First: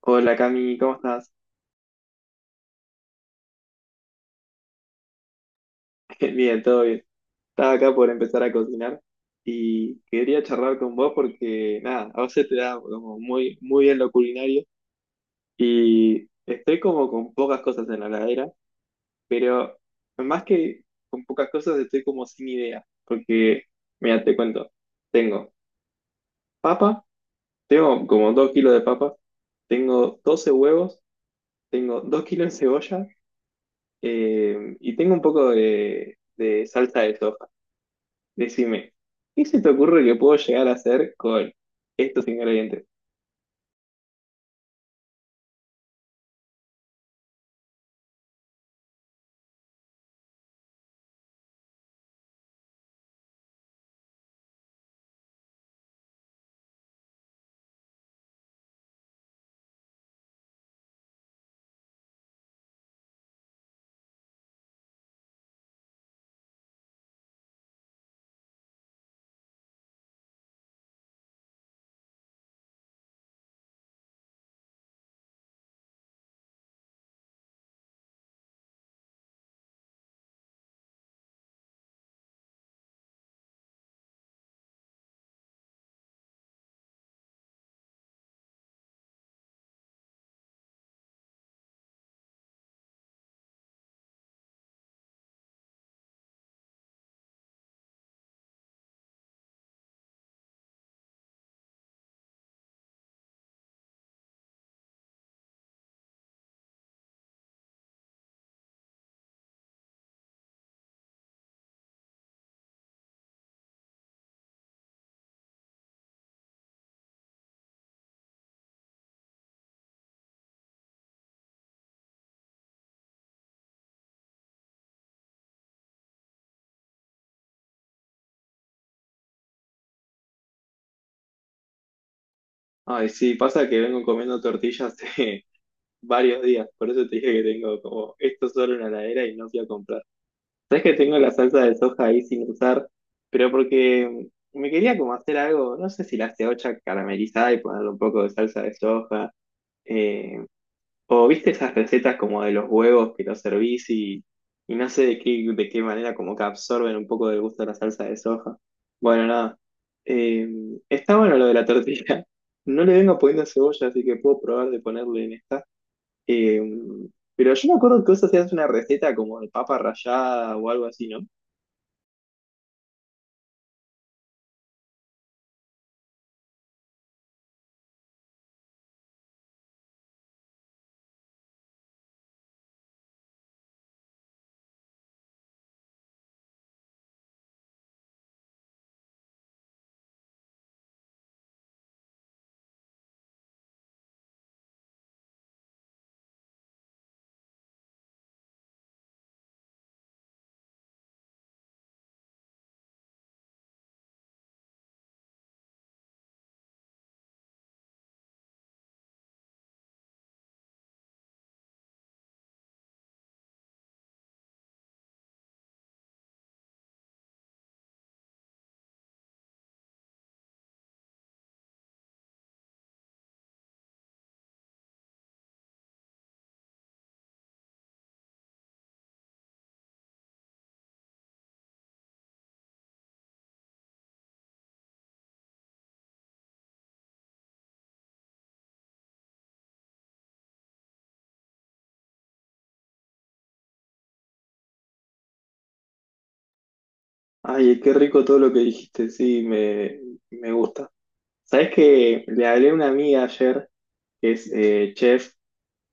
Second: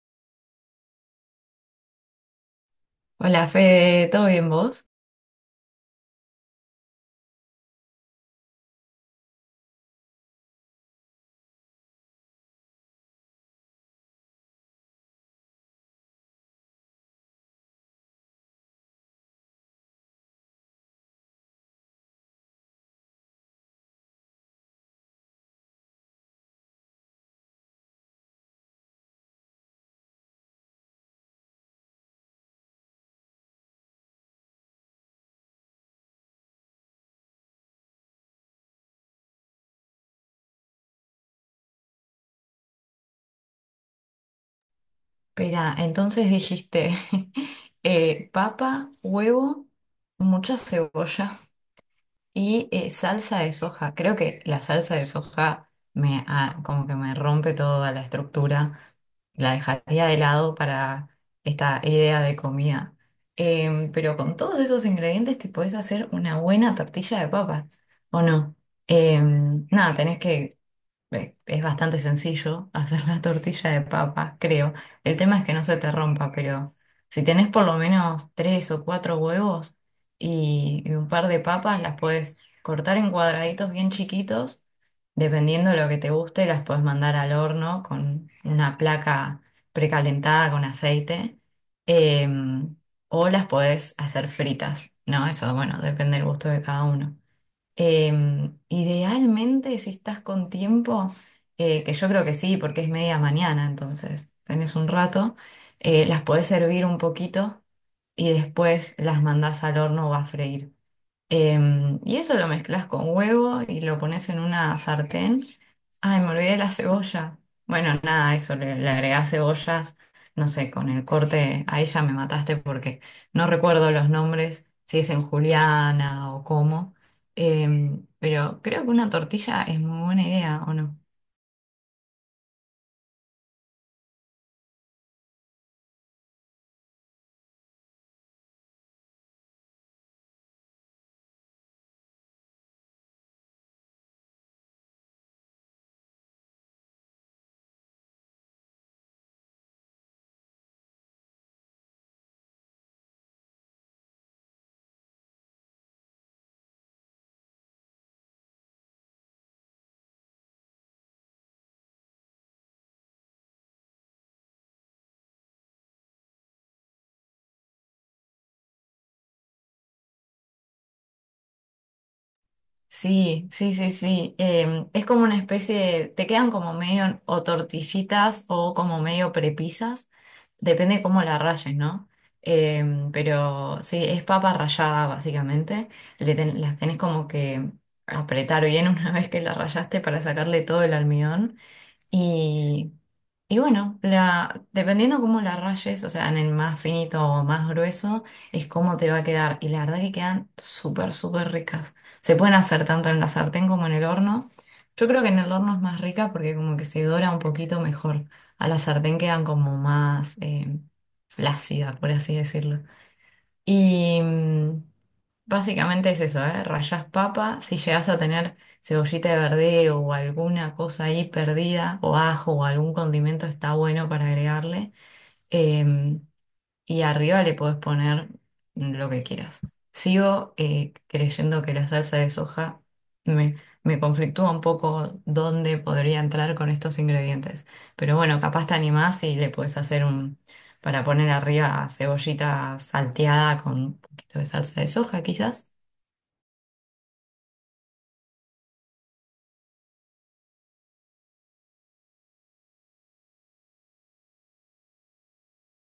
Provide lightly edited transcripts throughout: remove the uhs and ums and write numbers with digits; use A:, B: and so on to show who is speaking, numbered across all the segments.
A: Hola, Cami, ¿cómo estás?
B: Hola Fede, ¿todo bien vos?
A: Bien, todo bien. Estaba acá por empezar a cocinar y quería charlar con vos porque, nada, a vos se te da como muy bien lo culinario y estoy como con pocas cosas en la heladera, pero más que con pocas cosas estoy como sin idea, porque, mira, te cuento, tengo papa, tengo como 2 kilos de papa, tengo 12 huevos, tengo 2 kilos de cebolla y tengo un poco de salsa de soja. Decime, ¿qué se te ocurre que puedo llegar a hacer con estos ingredientes?
B: Espera, entonces dijiste papa, huevo, mucha cebolla y salsa de soja. Creo que la salsa de soja me como que me rompe toda la estructura. La dejaría de lado para esta idea de comida. Pero con todos esos ingredientes te podés hacer una buena tortilla de papas, ¿o no? Nada, tenés que Es bastante sencillo hacer la tortilla de papa, creo. El tema es que no se te rompa, pero si tenés por lo menos tres o cuatro huevos y un par de papas, las puedes cortar en cuadraditos bien chiquitos. Dependiendo de lo que te guste, las puedes mandar al horno con una placa precalentada con aceite. em, o las puedes hacer fritas, ¿no? Eso, bueno, depende del gusto de cada uno. Idealmente, si estás con tiempo, que yo creo que sí, porque es media mañana, entonces tenés un rato, las podés hervir un poquito y después las mandás al horno o a freír. Y eso lo mezclas con huevo y lo pones en una sartén. Ay, me olvidé de la cebolla. Bueno, nada, eso, le agregás cebollas, no sé, con el corte, ahí ya me mataste porque no recuerdo los nombres, si es en Juliana o cómo. Pero creo que una tortilla es muy buena idea, ¿o no?
A: Ay, sí, pasa que vengo comiendo tortillas hace varios días, por eso te dije que tengo como esto solo en la heladera y no fui a comprar. Sabes que tengo la salsa de soja ahí sin usar, pero porque me quería como hacer algo, no sé si la ceocha caramelizada y ponerle un poco de salsa de soja, eh, o viste esas recetas como de los huevos que los servís y no sé de qué manera como que absorben un poco del gusto de la salsa de soja. Bueno, nada. Eh, Está bueno lo de la tortilla. No le vengo poniendo cebolla, así que puedo probar de ponerle en esta. Eh, pero yo me acuerdo que vos hacías una receta como de papa rallada o algo así, ¿no?
B: Sí, sí, sí, sí. Es como una especie de, te quedan como medio o tortillitas o como medio prepisas, depende de cómo la rayes, ¿no? Pero sí, es papa rallada básicamente. Las tenés como que apretar bien una vez que la rayaste para sacarle todo el almidón. Y, y bueno, dependiendo cómo la rayes, o sea, en el más finito o más grueso, es cómo te va a quedar. Y la verdad que quedan súper, súper ricas. Se pueden hacer tanto en la sartén como en el horno. Yo creo que en el horno es más rica porque como que se dora un poquito mejor. A la sartén quedan como más flácida, por así decirlo. Y básicamente es eso, ¿eh? Rallás papa, si llegas a tener cebollita de verdeo o alguna cosa ahí perdida, o ajo o algún condimento, está bueno para agregarle. Em, y arriba le podés poner lo que quieras. Sigo creyendo que la salsa de soja me, me conflictúa un poco dónde podría entrar con estos ingredientes. Pero bueno, capaz te animás y le podés hacer para poner arriba cebollita salteada con un poquito de salsa de soja, quizás.
A: Ay, qué rico todo lo que dijiste, sí, me gusta. Sabes que le hablé a una amiga ayer, que es chef.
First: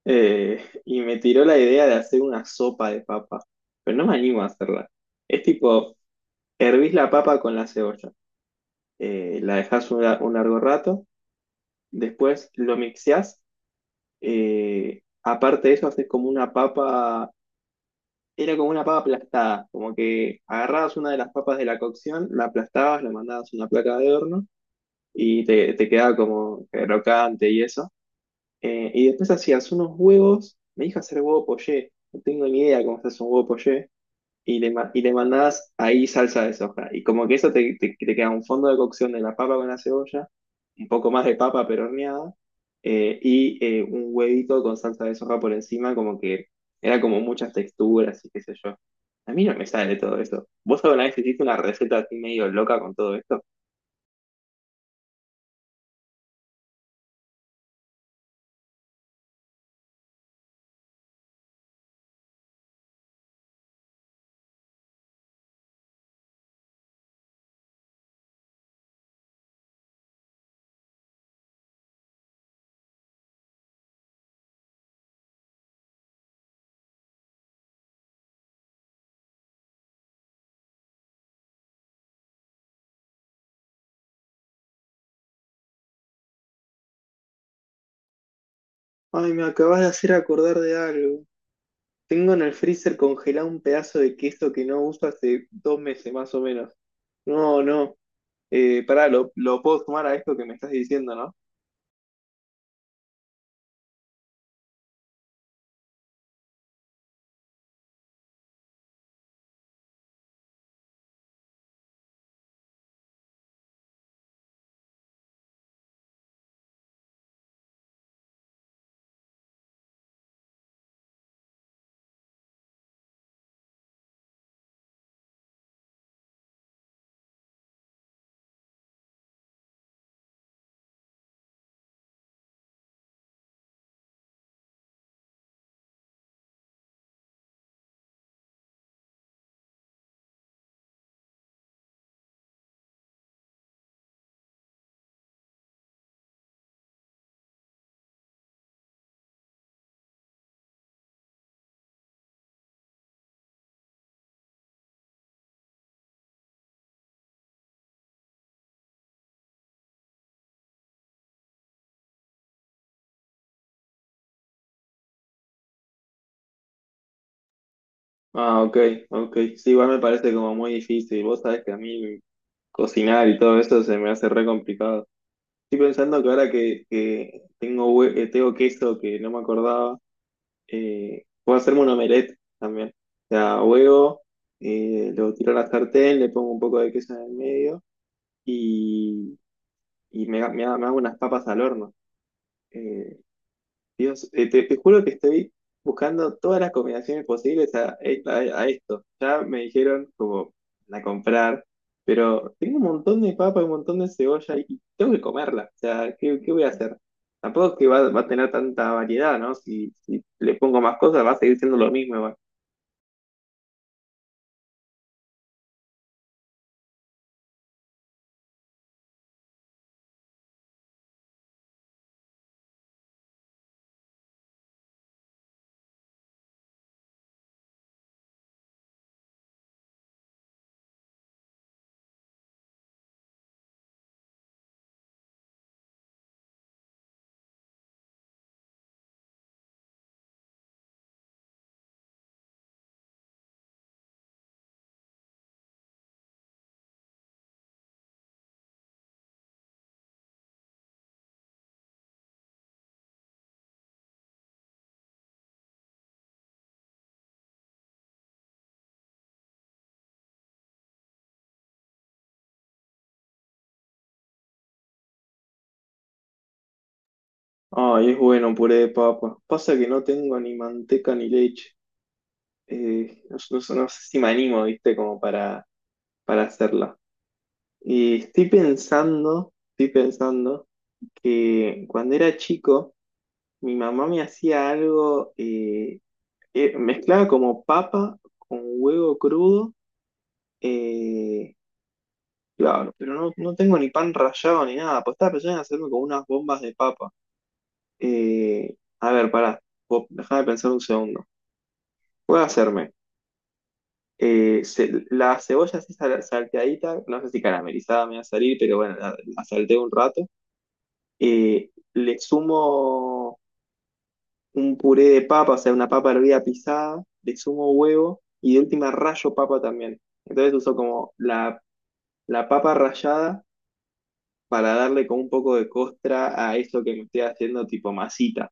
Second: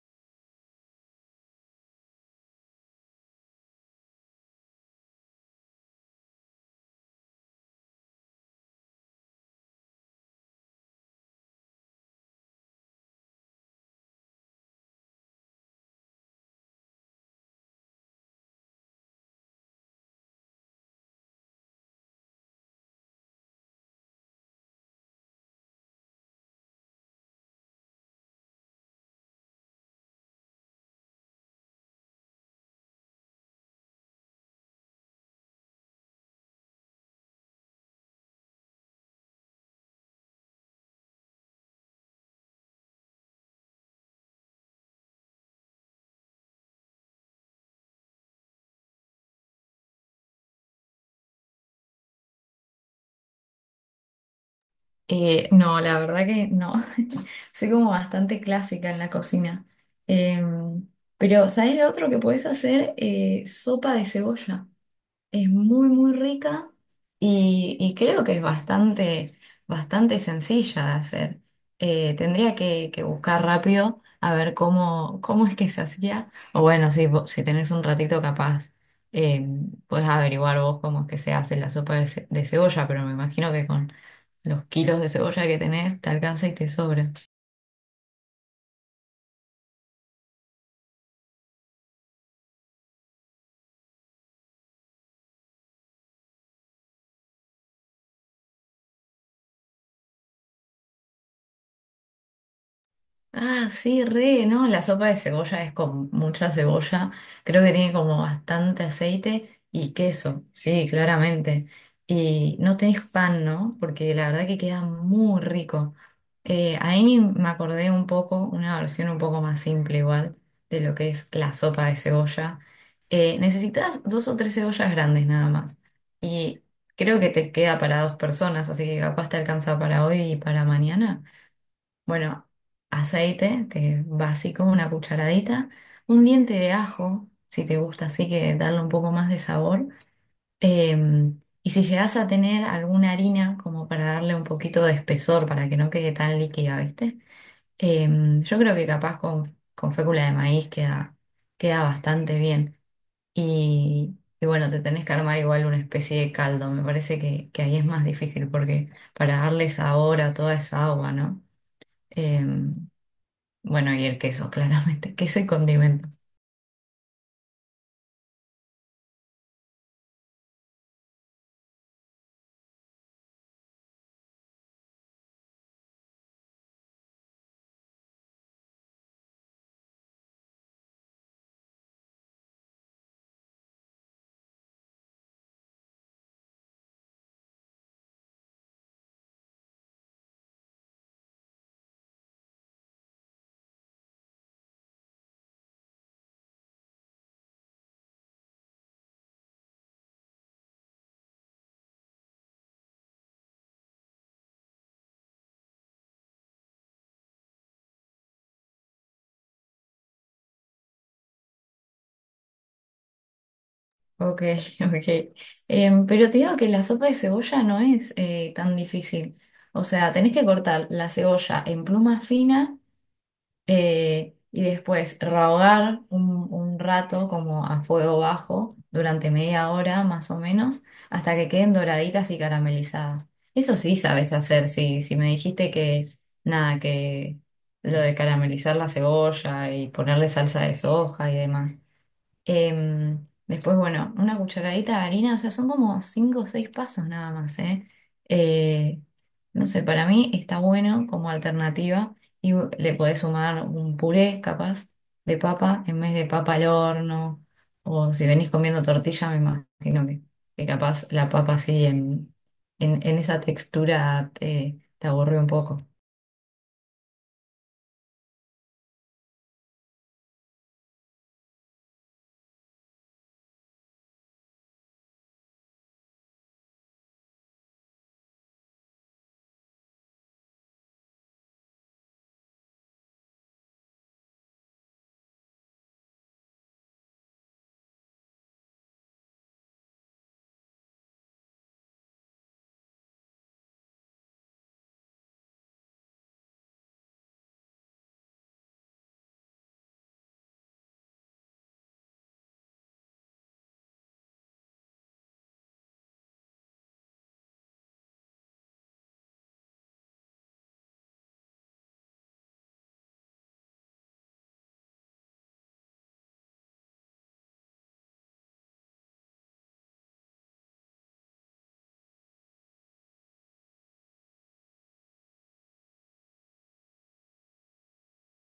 A: Y me tiró la idea de hacer una sopa de papa, pero no me animo a hacerla. Es tipo, hervís la papa con la cebolla, la un largo rato, después lo mixeás, aparte de eso haces como era como una papa aplastada, como que agarrabas una de las papas de la cocción, la aplastabas, la mandabas a una placa de horno y te quedaba como crocante y eso. Y después hacías unos huevos, me dijo hacer huevo poché. No tengo ni idea cómo se hace un huevo poché, y y le mandabas ahí salsa de soja. Y como que te queda un fondo de cocción de la papa con la cebolla, un poco más de papa pero horneada, un huevito con salsa de soja por encima, como que era como muchas texturas y qué sé yo. A mí no me sale todo eso. ¿Vos alguna vez hiciste una receta así medio loca con todo esto?
B: No, la verdad que no. Soy como bastante clásica en la cocina. Em, pero, ¿sabés lo otro que podés hacer? Sopa de cebolla. Es muy, muy rica y creo que es bastante, bastante sencilla de hacer. Tendría que buscar rápido a ver cómo es que se hacía. O bueno, si tenés un ratito capaz, eh, podés averiguar vos cómo es que se hace la sopa de cebolla, pero me imagino que con los kilos de cebolla que tenés te alcanza y te sobra.
A: Ay, me acabas de hacer acordar de algo. Tengo en el freezer congelado un pedazo de queso que no uso hace 2 meses más o menos. No, no. Pará, lo puedo sumar a esto que me estás diciendo, ¿no?
B: Ah, sí, re, ¿no? La sopa de cebolla es con mucha cebolla. Creo que tiene como bastante aceite y queso, sí, claramente. Y no tenés pan, ¿no? Porque la verdad que queda muy rico. Ahí me acordé un poco, una versión un poco más simple igual, de lo que es la sopa de cebolla. Necesitas dos o tres cebollas grandes nada más. Y creo que te queda para dos personas, así que capaz te alcanza para hoy y para mañana. Bueno, aceite, que es básico, una cucharadita, un diente de ajo, si te gusta, así que darle un poco más de sabor. Eh, y si llegas a tener alguna harina, como para darle un poquito de espesor, para que no quede tan líquida, ¿viste? Eh, yo creo que capaz con fécula de maíz queda, queda bastante bien. Y bueno, te tenés que armar igual una especie de caldo. Me parece que ahí es más difícil porque para darle sabor a toda esa agua, ¿no? Eh, bueno, y el queso, claramente. Queso y condimentos.
A: Ah, ok, ok. Sí, igual me parece como muy difícil. Vos sabés que a mí cocinar y todo eso se me hace re complicado. Estoy pensando que ahora que tengo, tengo queso que no me acordaba, puedo hacerme un omelette también. O sea, huevo, lo tiro a la sartén, le pongo un poco de queso en el medio y me hago unas papas al horno. Eh, te juro que estoy buscando todas las combinaciones posibles a- a esto. Ya me dijeron como la comprar, pero tengo un montón de papa y un montón de cebolla y tengo que comerla. O sea, ¿qué, qué voy a hacer? Tampoco es que va a tener tanta variedad, ¿no? Si le pongo más cosas va a seguir siendo lo mismo igual.
B: Ok, ok. Pero te digo que la sopa de cebolla no es tan difícil. O sea, tenés que cortar la cebolla en pluma fina y después rehogar un rato como a fuego bajo durante media hora más o menos hasta que queden doraditas y caramelizadas. Eso sí sabes hacer, sí. Si me dijiste nada, que lo de caramelizar la cebolla y ponerle salsa de soja y demás. Después, bueno, una cucharadita de harina, o sea, son como cinco o seis pasos nada más, ¿eh? Eh, no sé, para mí está bueno como alternativa y le podés sumar un puré capaz de papa en vez de papa al horno, o si venís comiendo tortilla, me imagino que capaz la papa así en esa textura te aburre un poco.
A: Ay, es bueno un puré de papa. Pasa que no tengo ni manteca ni leche. No sé si me animo, ¿viste? Como para hacerla. Y estoy pensando que cuando era chico, mi mamá me hacía algo, mezclaba como papa con huevo crudo. eh, claro, pero no tengo ni pan rallado ni nada, pues estaba pensando en hacerme como unas bombas de papa. A ver, pará, déjame pensar un segundo. Voy a hacerme la cebolla así salteadita, no sé si caramelizada me va a salir, pero bueno, la salteé un rato. Le sumo un puré de papa, o sea, una papa hervida pisada, le sumo huevo y de última rayo papa también. Entonces uso como la papa rallada para darle como un poco de costra a eso que me estoy haciendo tipo masita.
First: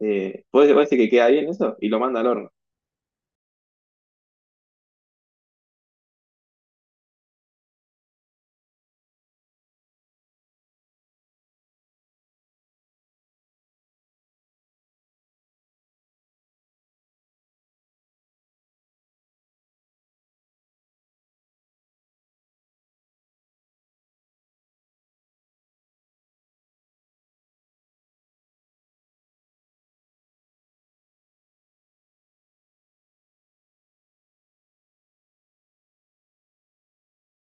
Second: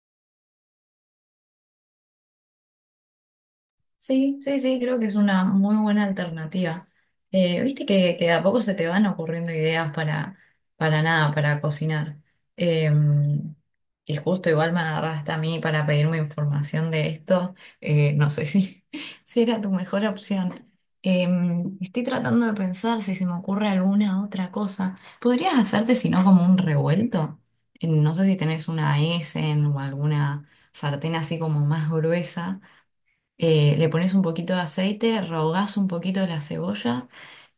A: ¿ puede ser que queda bien eso? Y lo manda al horno.
B: Sí, sí, sí, creo que es una muy buena alternativa. Viste que de a poco se te van ocurriendo ideas para nada, para cocinar. Eh, y justo igual me agarraste a mí para pedirme información de esto. No sé si, si era tu mejor opción. Eh, Estoy tratando de pensar si se me ocurre alguna otra cosa. ¿Podrías hacerte, si no, como un revuelto? No sé si tenés una Essen o alguna sartén así como más gruesa le pones un poquito de aceite, rehogás un poquito las cebollas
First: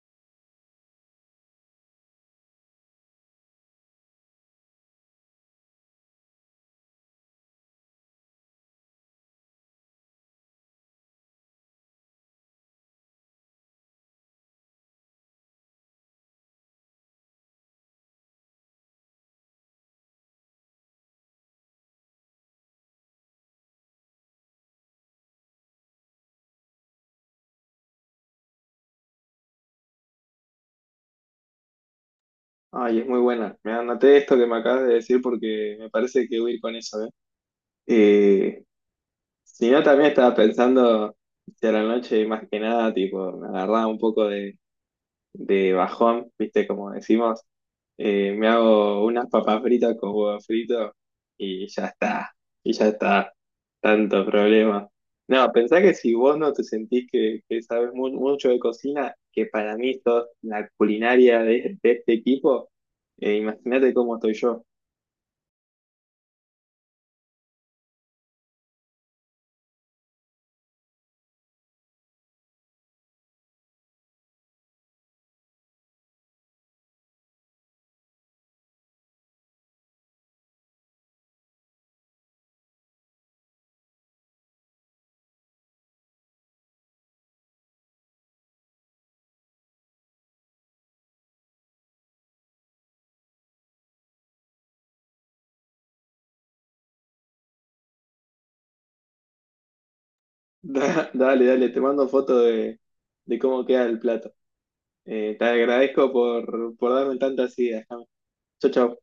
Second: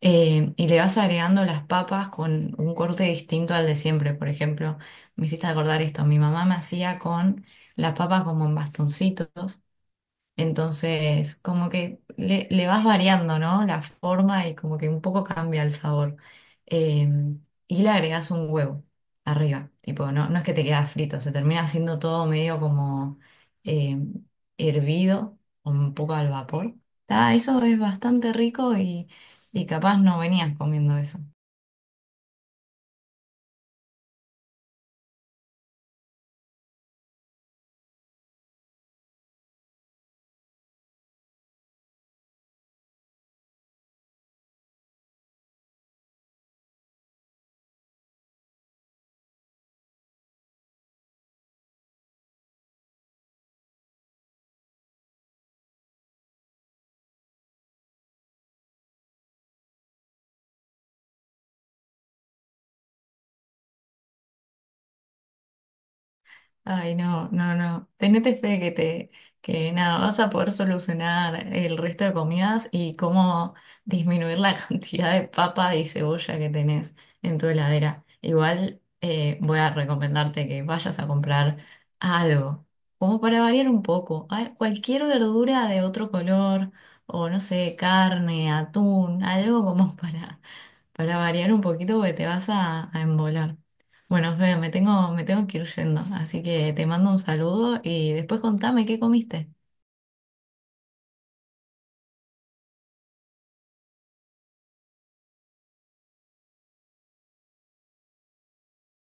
B: y le vas agregando las papas con un corte distinto al de siempre. Por ejemplo, me hiciste acordar esto, mi mamá me hacía con las papas como en bastoncitos entonces, como que le vas variando, ¿no? La forma y como que un poco cambia el sabor. Eh, y le agregas un huevo arriba. Tipo, no, no es que te queda frito, se termina haciendo todo medio como eh, hervido, un poco al vapor. Ta, eso es bastante rico y capaz no venías comiendo eso.
A: Ay, es muy buena. Me anoté esto que me acabas de decir porque me parece que voy a ir con eso, ¿eh? Eh, si no, también estaba pensando si a la noche, más que nada, tipo, me agarraba un poco de bajón, viste, como decimos, me hago unas papas fritas con huevo frito y ya está, y ya está, tanto problema. No, pensá que si vos no te sentís que sabes mucho de cocina, que para mí sos la culinaria de este equipo, imagínate cómo estoy yo.
B: Ay, no, no, no. Tenete fe que nada, vas a poder solucionar el resto de comidas y cómo disminuir la cantidad de papa y cebolla que tenés en tu heladera. Igual voy a recomendarte que vayas a comprar algo, como para variar un poco. Ay, cualquier verdura de otro color, o no sé, carne, atún, algo como para variar un poquito porque te vas a embolar. Bueno, Fede, me tengo que ir yendo, así que te mando un saludo y después contame qué comiste.
A: Dale, dale, te mando foto de cómo queda el plato. Te agradezco por darme tantas ideas. Chao, chao.